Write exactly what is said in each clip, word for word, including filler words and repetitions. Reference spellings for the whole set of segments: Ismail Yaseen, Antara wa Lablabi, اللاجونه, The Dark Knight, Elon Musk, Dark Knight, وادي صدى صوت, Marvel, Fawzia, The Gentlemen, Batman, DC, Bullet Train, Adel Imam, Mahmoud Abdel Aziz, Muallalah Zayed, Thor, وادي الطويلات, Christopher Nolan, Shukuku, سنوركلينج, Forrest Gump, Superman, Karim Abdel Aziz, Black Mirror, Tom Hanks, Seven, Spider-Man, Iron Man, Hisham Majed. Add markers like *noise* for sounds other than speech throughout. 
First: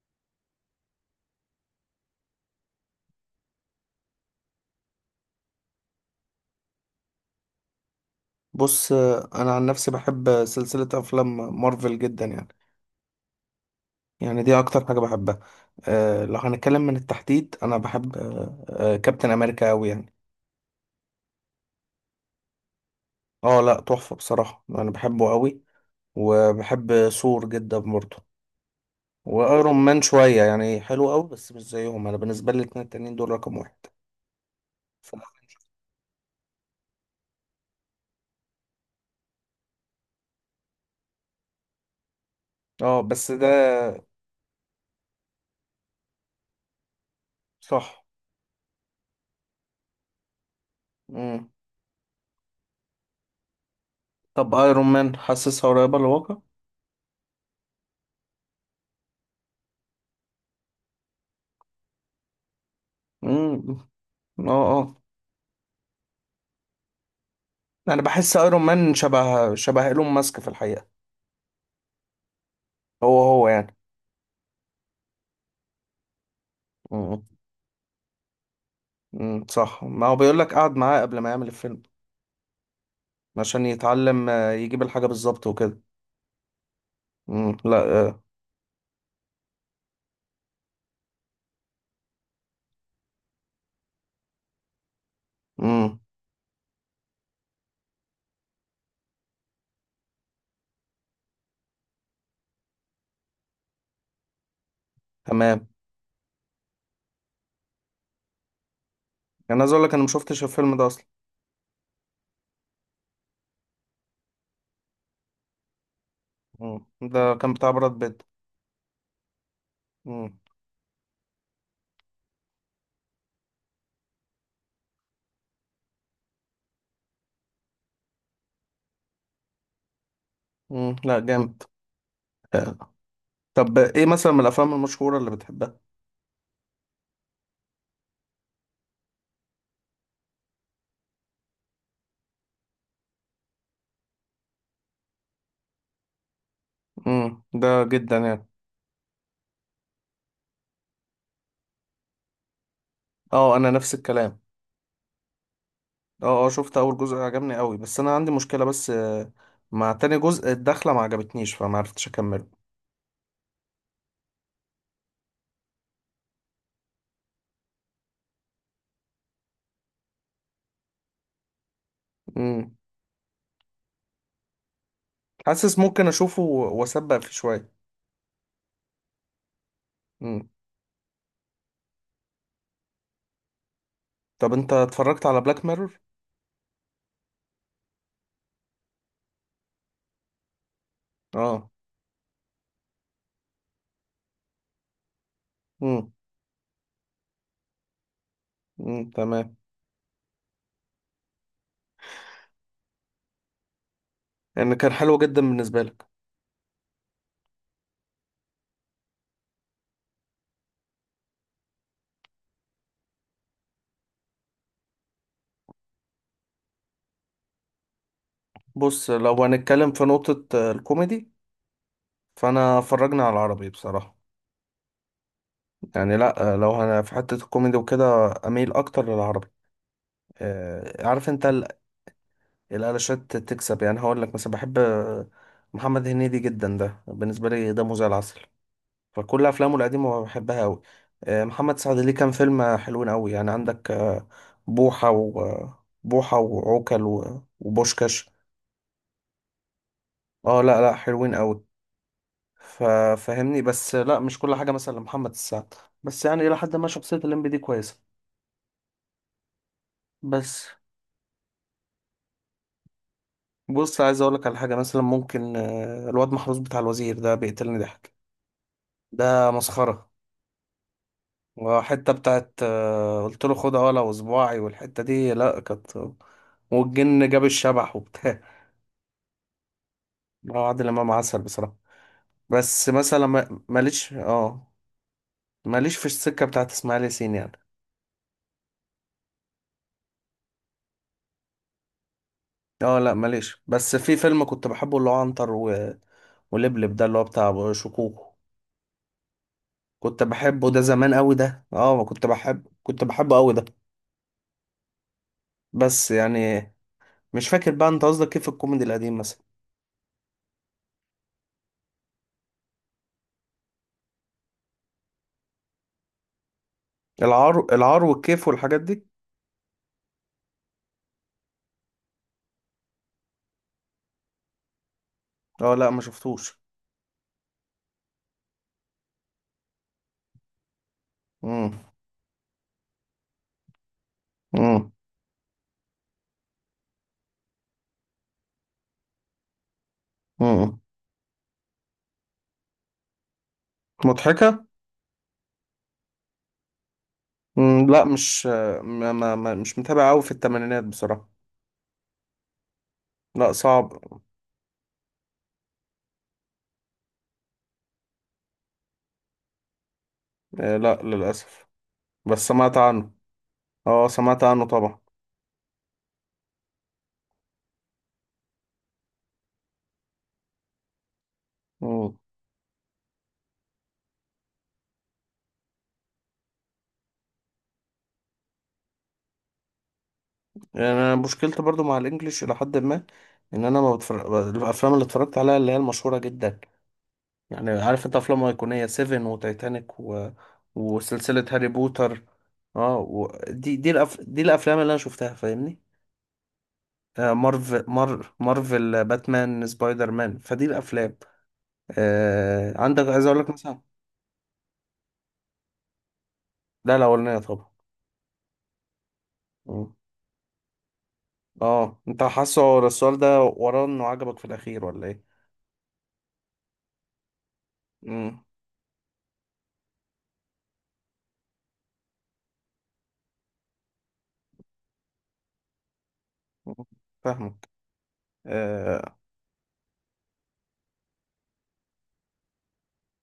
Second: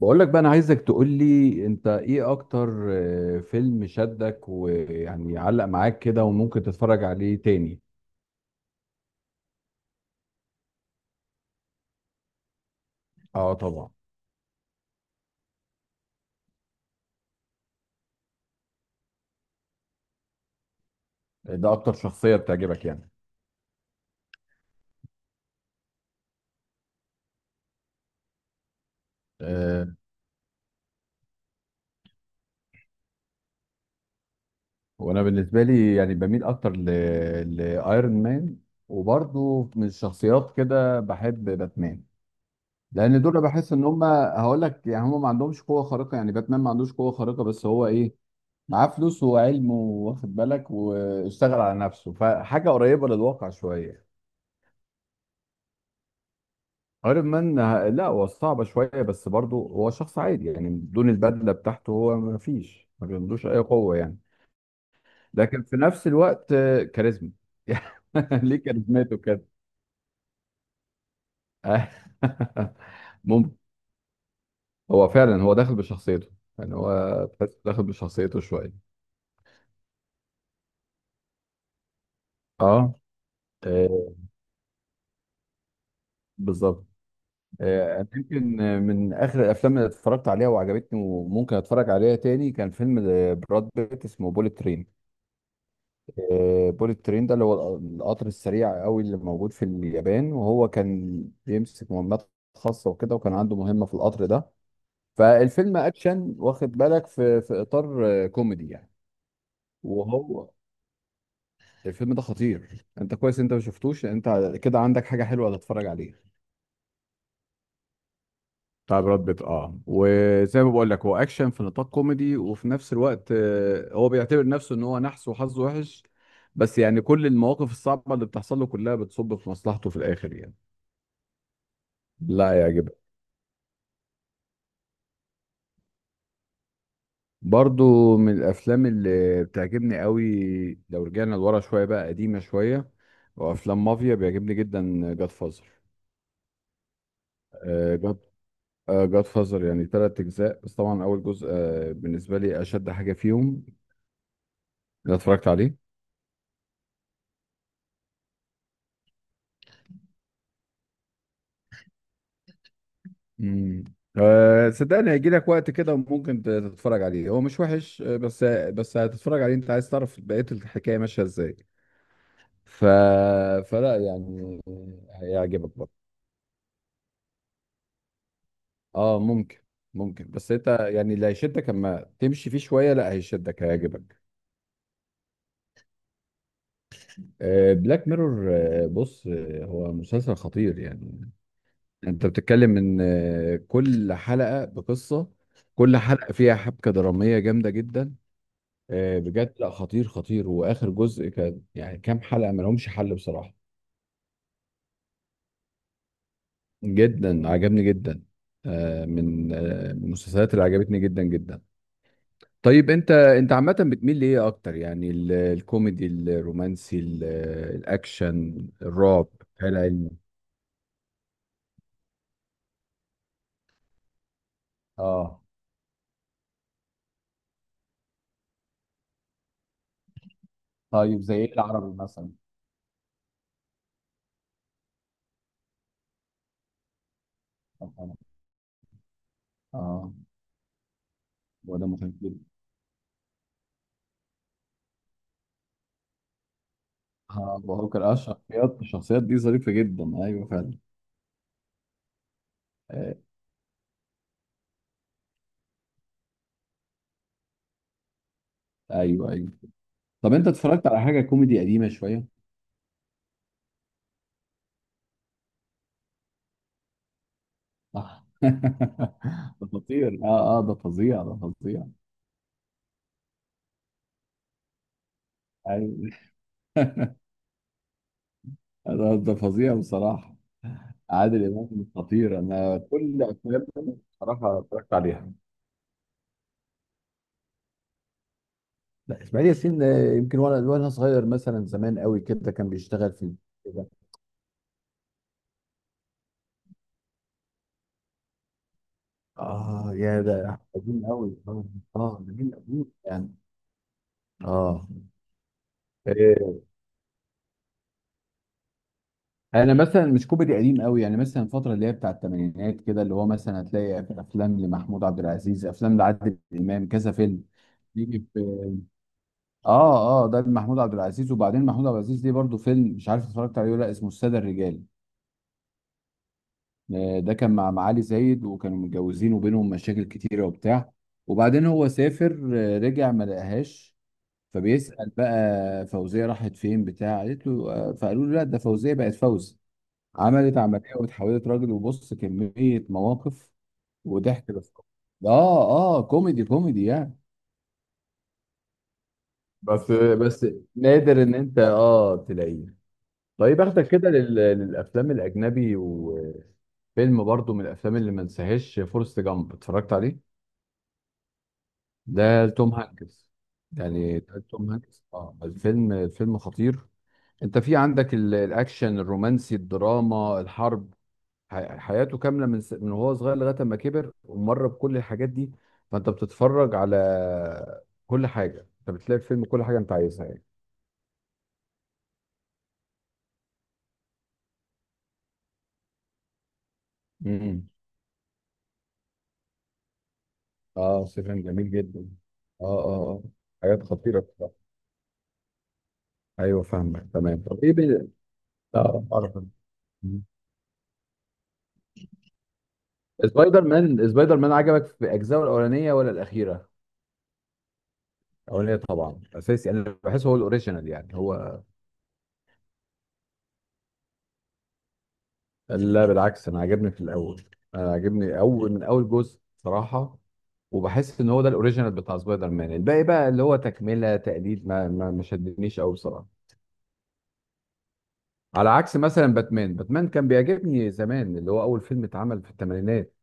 بقول لك بقى، انا عايزك تقول لي انت ايه اكتر آه، فيلم شدك ويعني علق معاك كده وممكن تتفرج عليه تاني. بص. انا عن نفسي بحب سلسله افلام مارفل جدا يعني اه طبعا. يعني دي اكتر حاجه بحبها. أه لو هنتكلم من التحديد انا بحب أه آه، كابتن امريكا قوي يعني. ده اكتر شخصيه بتعجبك يعني؟ اه، لا تحفه بصراحه، انا بحبه قوي. وبحب ثور جدا برضه. وايرون أه. مان شويه يعني، حلو قوي بس مش زيهم. انا بالنسبه لي الاتنين التانيين دول رقم واحد. ف- وانا بالنسبه لي يعني بميل اكتر ل... لايرون مان. وبرضه من الشخصيات كده بحب باتمان، اه لان بس دول ده بحس ان هم هقول لك يعني هم ما عندهمش قوه خارقه، يعني باتمان ما عندوش قوه خارقه، بس هو صح. ايه؟ معاه فلوس وعلم، واخد بالك، مم. واشتغل على نفسه، فحاجه قريبه للواقع شويه. طب ايرون مان حاسسها قريبه للواقع؟ ايرون مان آه، لا هو صعبة شوية، بس برضه هو شخص عادي يعني، بدون البدلة بتاعته هو ما فيش ما بيمدوش أي امم قوة يعني. اه. آه. لكن في نفس الوقت آه، كاريزما. انا بحس *laughs* ليه ايرون مان كاريزماته كده؟ شبه شبه ايلون ماسك في الحقيقه. آه. *laughs* هو هو ممكن. يعني. هو فعلا هو داخل بشخصيته. يعني مم. هو تحس داخل بشخصيته شوية. امم صح، ما هو بيقول لك قعد معاه قبل ما يعمل الفيلم اه. عشان آه، يتعلم آه، يجيب الحاجه بالظبط وكده. بالظبط. امم لا. آه، أنا يمكن آه، من آخر الأفلام اللي اتفرجت عليها وعجبتني وممكن أتفرج عليها تاني كان فيلم آه، براد بيت، اسمه بوليت ترين. امم آه، بوليت ترين ده اللي هو القطر السريع قوي اللي موجود في اليابان، وهو كان بيمسك مهمات خاصة وكده، وكان عنده مهمة في القطر ده. تمام. فالفيلم اكشن، واخد بالك، في في اطار آه، كوميدي يعني. انا عايز اقول لك انا ما شفتش وهو الفيلم ده اصلا. الفيلم ده خطير، انت كويس انت ما شفتوش. انت كده عندك حاجة حلوة تتفرج عليها. امم، ده كان بتاع براد بيت. بتاع براد بيت، اه، امم. وزي ما بقول لك هو اكشن في نطاق كوميدي، وفي نفس الوقت آه، هو بيعتبر نفسه ان هو نحس وحظه وحش، بس يعني كل المواقف الصعبة اللي بتحصل له كلها بتصب في مصلحته في الاخر يعني. امم لا، جامد. لا آه. يعجبك. طب ايه مثلا من الافلام المشهوره اللي بتحبها؟ برضو من الافلام اللي بتعجبني قوي، لو رجعنا لورا شويه بقى قديمه شويه، وافلام مافيا بيعجبني جدا جاد فازر. امم، ده جدا جاد يعني. جاد فازر يعني ثلاث اجزاء، بس طبعا اول جزء آه، بالنسبه لي اشد حاجه اه فيهم انا نفس الكلام. اللي اتفرجت عليه. اه اه، شفت اول جزء عجبني قوي، بس انا عندي مشكلة بس آه، مع تاني جزء. الدخلة ما عجبتنيش فما عرفتش اكمله. امم أه صدقني، هيجي لك وقت كده ممكن ت- تتفرج عليه، هو مش وحش آه، بس بس هتتفرج عليه انت عايز تعرف بقيه الحكايه ماشيه ازاي. امم. ف فلا يعني، هيعجبك حاسس برضه. ممكن اشوفه و- واسبق فيه شوية. اه ممكن. ممكن، امم. بس انت يعني اللي هيشدك، اما تمشي فيه شويه لا هيشدك هيعجبك. طب انت اتفرجت على بلاك ميرور؟ آه بلاك ميرور، آه بص آه هو مسلسل خطير يعني. اه. انت بتتكلم ان آه كل حلقه بقصه، كل امم. حلقه فيها حبكه دراميه جامده جدا. امم آه بجد تمام. لا خطير خطير، واخر جزء كان يعني كام حلقه ما لهمش حل بصراحه. ان كان حلو جدا بالنسبة لك. جدا، عجبني جدا. آه من آه من المسلسلات اللي عجبتني جدا جدا. طيب انت انت عامة بتميل لإيه أكتر يعني؟ ال- الكوميدي، الرومانسي، ال- الأكشن، بص، الرعب، لو خيال هنتكلم في علمي. نقطة آه، الكوميدي، فانا فرجنا على العربي بصراحة. اه. يعني، لا آه، لو انا في حتة الكوميدي وكده اميل اكتر للعربي. آه، طيب عارف زي انت، ايه العربي مثلا؟ الالشات تكسب. يعني هقول لك مثلا بحب محمد هنيدي جدا، ده بالنسبه لي دمه زي اه العسل. فكل افلامه آه، القديمه بحبها قوي. هو محمد ده سعد ليه مخيف كام جدا. فيلم حلوين قوي. يعني عندك آه، بوحه و بوحه وعوكل و- اه بفكر، اه وبوشكاش. الشخصيات الشخصيات دي ظريفة جدا، ايوه اه فعلا. لا لا، حلوين قوي. آه، ففهمني، بس لا مش كل حاجه مثلا لمحمد سعد، بس يعني الى حد ما شخصيه الليمبي دي كويسه. ايوه ايوه. طب انت بس. اتفرجت على حاجة كوميدي قديمة شوية؟ بص عايز اقول لك على حاجه مثلا ممكن آه، الواد محروس بتاع الوزير ده بيقتلني ضحك. آه. ده *laughs* ده مسخره. خطير، اه اه ده فظيع ده فظيع. وحتة بتاعت آه، قلت له خدها ولا وصباعي، والحتة دي لا كانت، ايوه. والجن جاب الشبح وبتاع. *laughs* ده ده فظيع بصراحة. *laughs* هو عادل إمام عسل عادل بصراحة. امام خطير، انا بس كل مثلا ما- افلامه ماليش بصراحه اه، اتفرجت عليها. ماليش في السكة بتاعت إسماعيل ياسين يعني. لا، اسماعيل ياسين آه، يمكن وانا وانا صغير مثلا زمان قوي كده كان اه بيشتغل لا في ماليش، كده. بس في فيلم كنت بحبه اللي هو عنتر و... ولبلب، ده اللي هو بتاع شكوكو. اه، كنت يا ده بحبه ده قديم زمان قوي، قوي اه. ده اه ما آه، كنت ده جيل بحب، قديم كنت يعني. بحبه قوي ده. اه. بس يعني إيه،. مش فاكر بقى. انت قصدك كيف الكوميدي القديم مثلا؟ انا مثلا مش كوميدي قديم قوي يعني، مثلا الفتره اللي هي بتاع الثمانينات كده، اللي هو مثلا هتلاقي افلام لمحمود عبد العزيز، افلام لعادل امام، كذا فيلم العار، العار يجي والكيف في. والحاجات دي. اه اه، ده محمود عبد العزيز. وبعدين محمود عبد العزيز ليه برضه فيلم مش عارف اتفرجت عليه ولا لأ، اسمه الساده الرجال. اه لا ما شفتوش. آه، ده كان مع معالي زايد، وكانوا متجوزين وبينهم مشاكل كتيرة وبتاع، وبعدين مم. هو سافر آه، رجع ما لقاهاش. مم. فبيسأل بقى فوزية راحت فين بتاع، قالت له آه، فقالوا له لا، ده فوزية بقت فوزي، عملت مم. عملية واتحولت راجل. وبص كمية مواقف وضحك. مضحكة؟ بس اه اه كوميدي كوميدي يعني. مم. لا، مش ما ما ما- مش بس متابع قوي في بس الثمانينات نادر بصراحة. ان انت اه تلاقيه. لا طيب اخدك صعب. كده لل- للافلام الاجنبي، وفيلم برضو من الافلام اللي ما انساهاش فورست جامب، اتفرجت عليه؟ آه، لا للأسف، ده بس توم سمعت عنه. هانكس. اه يعني ده سمعت عنه توم طبعا. هانكس، اه الفيلم، الفيلم خطير. انت في عندك ال- الاكشن، الرومانسي، الدراما، الحرب، ح- مم. حياته كامله من س... من وهو صغير لغايه ما كبر ومر بكل الحاجات دي. فانت بتتفرج على كل حاجه، انت بتلاقي في الفيلم كل حاجه انت عايزها يعني. يعني أنا مشكلتي برضو مع الإنجليش إلى حد ما، إن أنا ما بتفرج الأفلام اللي اتفرجت عليها اللي هي المشهورة جدا. امم يعني عارف أنت، أفلام أيقونية سيفن وتايتانيك و... اه سيفن وسلسلة هاري جميل جدا. بوتر. اه اه اه اه. و... دي حاجات دي خطيره الأف... دي بصراحه. الأفلام اللي أنا شفتها، فاهمني؟ ايوه فاهمك آه، تمام. طب ايه مارفل، بي... مار مارفل، اه أعرف. باتمان، سبايدر مم. مان، فدي الافلام. آه، عندك، عايز اقول لك سبايدر مثلا. مان، سبايدر مان عجبك في اجزائه الاولانيه ولا الاخيره؟ لا الاولانيه طبعا. الاولاني طبعا اساسي، مم. انا بحس هو الاوريجينال يعني هو. اه انت حاسه ورا السؤال ده، وراه انه عجبك في الاخير ولا ايه؟ لا بالعكس، انا عجبني في الاول، انا عجبني مم. اول من اول جزء صراحه، وبحس ان هو ده الاوريجينال بتاع سبايدر مان، الباقي بقى اللي هو تكمله تقليد، ما ما ما شدنيش قوي بصراحه. مم. فاهمك. على عكس اه. مثلا باتمان، باتمان كان بيعجبني زمان اللي هو اول فيلم اتعمل في الثمانينات،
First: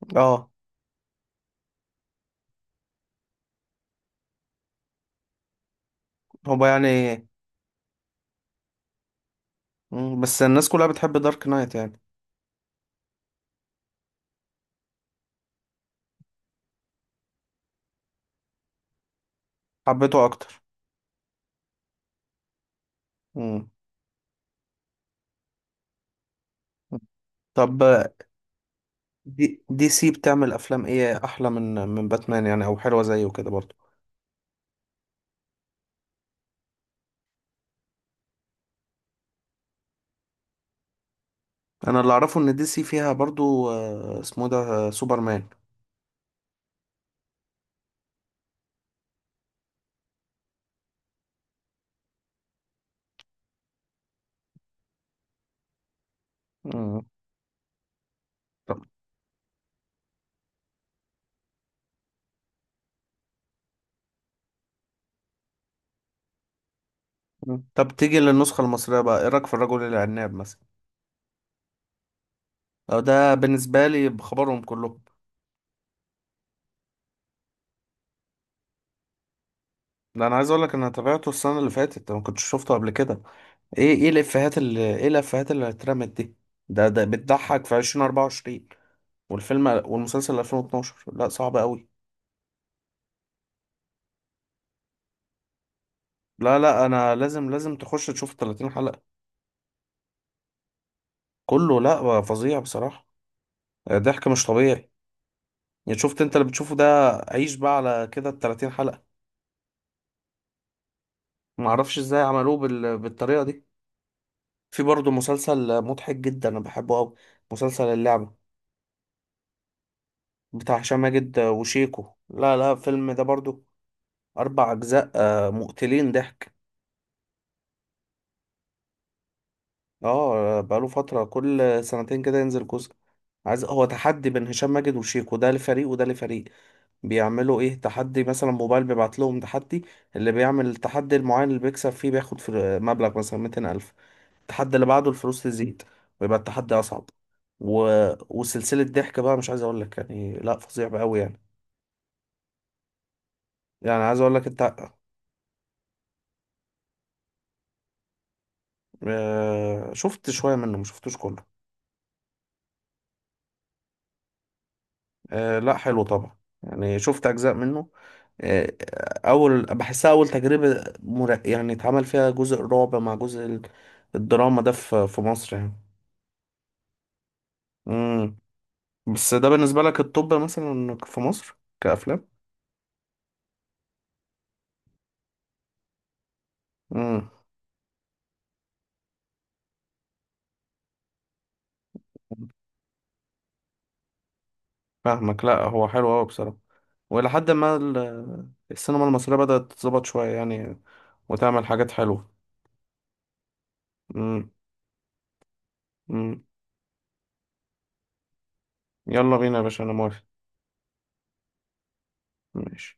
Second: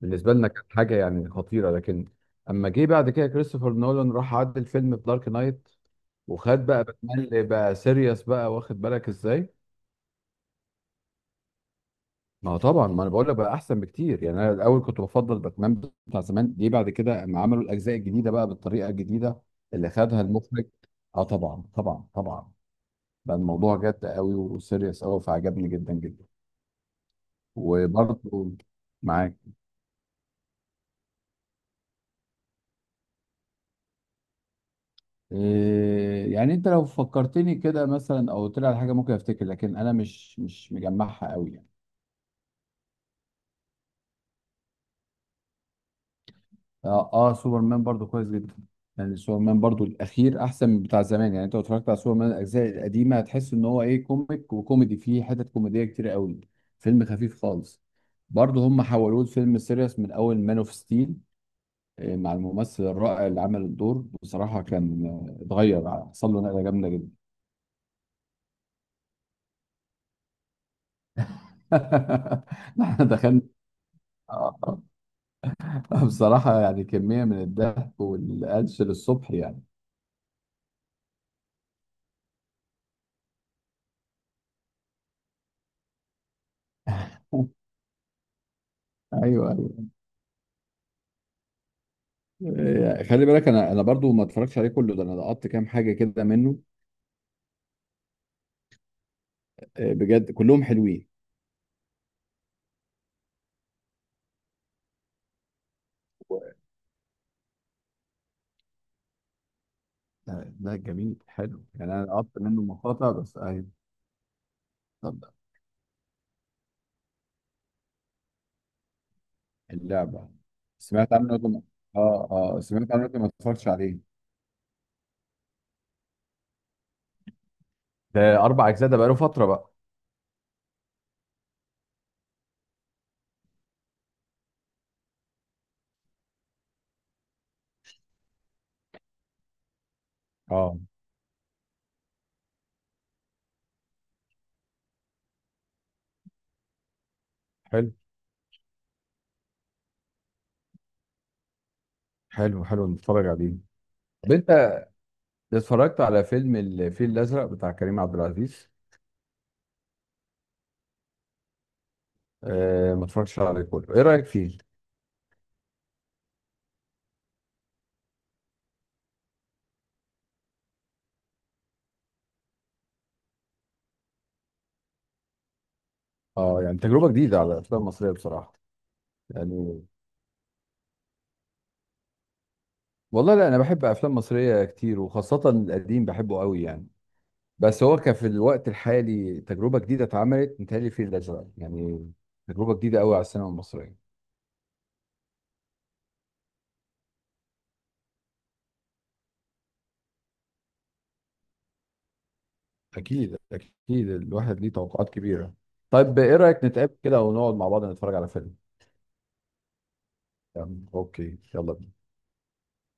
بالنسبه لنا آه، كانت حاجه يعني خطيره، لكن اما جه بعد كده كريستوفر نولان راح عدل الفيلم في دارك نايت، هو وخد بقى يعني. باتمان اللي بقى سيريس بقى، واخد بالك ازاي. مم. بس الناس كلها بتحب دارك نايت يعني. ما هو طبعا، ما انا بقول لك، بقى احسن بكتير يعني. انا الاول كنت بفضل باتمان بتاع زمان، ليه بعد كده اما عملوا الاجزاء الجديده بقى بالطريقه الجديده اللي خدها حبيته اكتر. المخرج، اه طبعا طبعا طبعا، بقى مم. الموضوع جد قوي وسيريس قوي فعجبني جدا جدا. طب آه، وبرضه، معاك. دي دي سي بتعمل افلام ايه احلى من من باتمان يعني، او حلوه زيه كده برضو؟ إيه يعني، انت لو فكرتني كده مثلا او طلع على حاجه ممكن افتكر، لكن انا مش مش مجمعها قوي يعني. انا اللي اعرفه ان دي سي فيها برضو آه، اسمه ده آه، سوبرمان. اه اه سوبرمان برضو كويس جدا. يعني سوبرمان برضو الاخير احسن من بتاع زمان يعني، انت لو اتفرجت على سوبرمان الاجزاء القديمه هتحس ان هو ايه، كوميك وكوميدي، فيه حتت كوميديه كتير قوي، مم. فيلم خفيف خالص. برضو طب. هم حولوه لفيلم سيريس من اول مان اوف ستيل، مع الممثل الرائع اللي عمل الدور بصراحه كان آه، اتغير حصل له نقله جامده جدا. مم. طب تيجي للنسخة المصرية بقى، ايه رأيك في الرجل العناب مثلا؟ *laughs* أو احنا ده دخلنا. بالنسبة لي بخبرهم آه، كلهم. آه، بصراحه يعني كميه من الضحك والقلش للصبح يعني. ده انا عايز اقول لك إن انا تابعته السنة اللي فاتت، ما كنتش شفته قبل كده. ايه ايه الافيهات اللي، ايه الافيهات اللي اترمت دي. ده ده *laughs* بتضحك في الفين واربعه وعشرين ايوه. والفيلم والمسلسل الفين واتناشر، لا صعب قوي. آه، خلي بالك انا انا برضو ما اتفرجتش عليه كله، ده انا لقطت كام حاجه كده لا منه. لا انا لازم، لازم تخش تشوف تلاتين حلقة. آه، بجد كلهم حلوين. كله، لا فظيع بصراحة. ضحك مش طبيعي. يعني شفت انت اللي بتشوفه ده، عيش بقى على كده ال تلاتين حلقة. لا لا جميل، حلو يعني، معرفش انا ازاي لقطت عملوه منه بال... مقاطع بس بالطريقة دي. اهي. في برضه طب. مسلسل مضحك جدا انا بحبه قوي، مسلسل اللعبة اللعبه. بتاع هشام سمعت عنه ماجد لكن، وشيكو. اه لا اه لا سمعت عنه الفيلم لكن ده ما برضه اتفرجتش عليه. اربع اجزاء آه، مقتلين ضحك. ده اربع اجزاء، ده بقاله فتره بقى. اه بقاله فترة، كل سنتين كده ينزل جزء. عايز هو تحدي بين هشام ماجد وشيكو، ده لفريق وده لفريق. بيعملوا ايه تحدي مثلا، موبايل بيبعت لهم تحدي. اللي بيعمل اه. التحدي المعين اللي بيكسب فيه بياخد في مبلغ مثلا ميتين الف. التحدي اللي بعده الفلوس تزيد ويبقى التحدي اصعب و... حلو. وسلسلة ضحك بقى، مش عايز اقول لك يعني، لا فظيع بقى قوي يعني. حلو حلو، نتفرج عليه. يعني عايز طب اقول لك انت انت. اتفرجت على فيلم الفيل الازرق بتاع كريم عبد العزيز؟ آه، شفت شوية منه ما شفتوش كله. آه ما اتفرجتش عليه كله، ايه رايك فيه؟ آه، لا حلو طبعا. يعني شفت اجزاء منه. آه، اول بحسها اول تجربة مر... يعني اتعمل فيها جزء الرعب مع جزء ال- الدراما ده في في مصر يعني. اه يعني تجربه جديده على الافلام المصريه امم. بصراحه. بس ده بالنسبة يعني لك الطب مثلا في مصر كأفلام. والله لا، انا بحب افلام مصريه كتير وخاصه القديم بحبه قوي يعني، امم بس هو كان في الوقت الحالي تجربه جديده اتعملت متهيألي في الازرق يعني، تجربه جديده قوي على السينما المصريه. فاهمك، لا هو حلو أوي بصراحة. وإلى حد ما ال- السينما المصرية بدأت تتظبط شوية يعني، وتعمل حاجات حلوة. اكيد اكيد مم. الواحد ليه توقعات كبيرة. طيب ايه مم. رايك نتقابل كده ونقعد مع بعض نتفرج على فيلم؟ يلا بينا يا باشا، أنا موافق. يعني اوكي، يلا بينا. ماشي.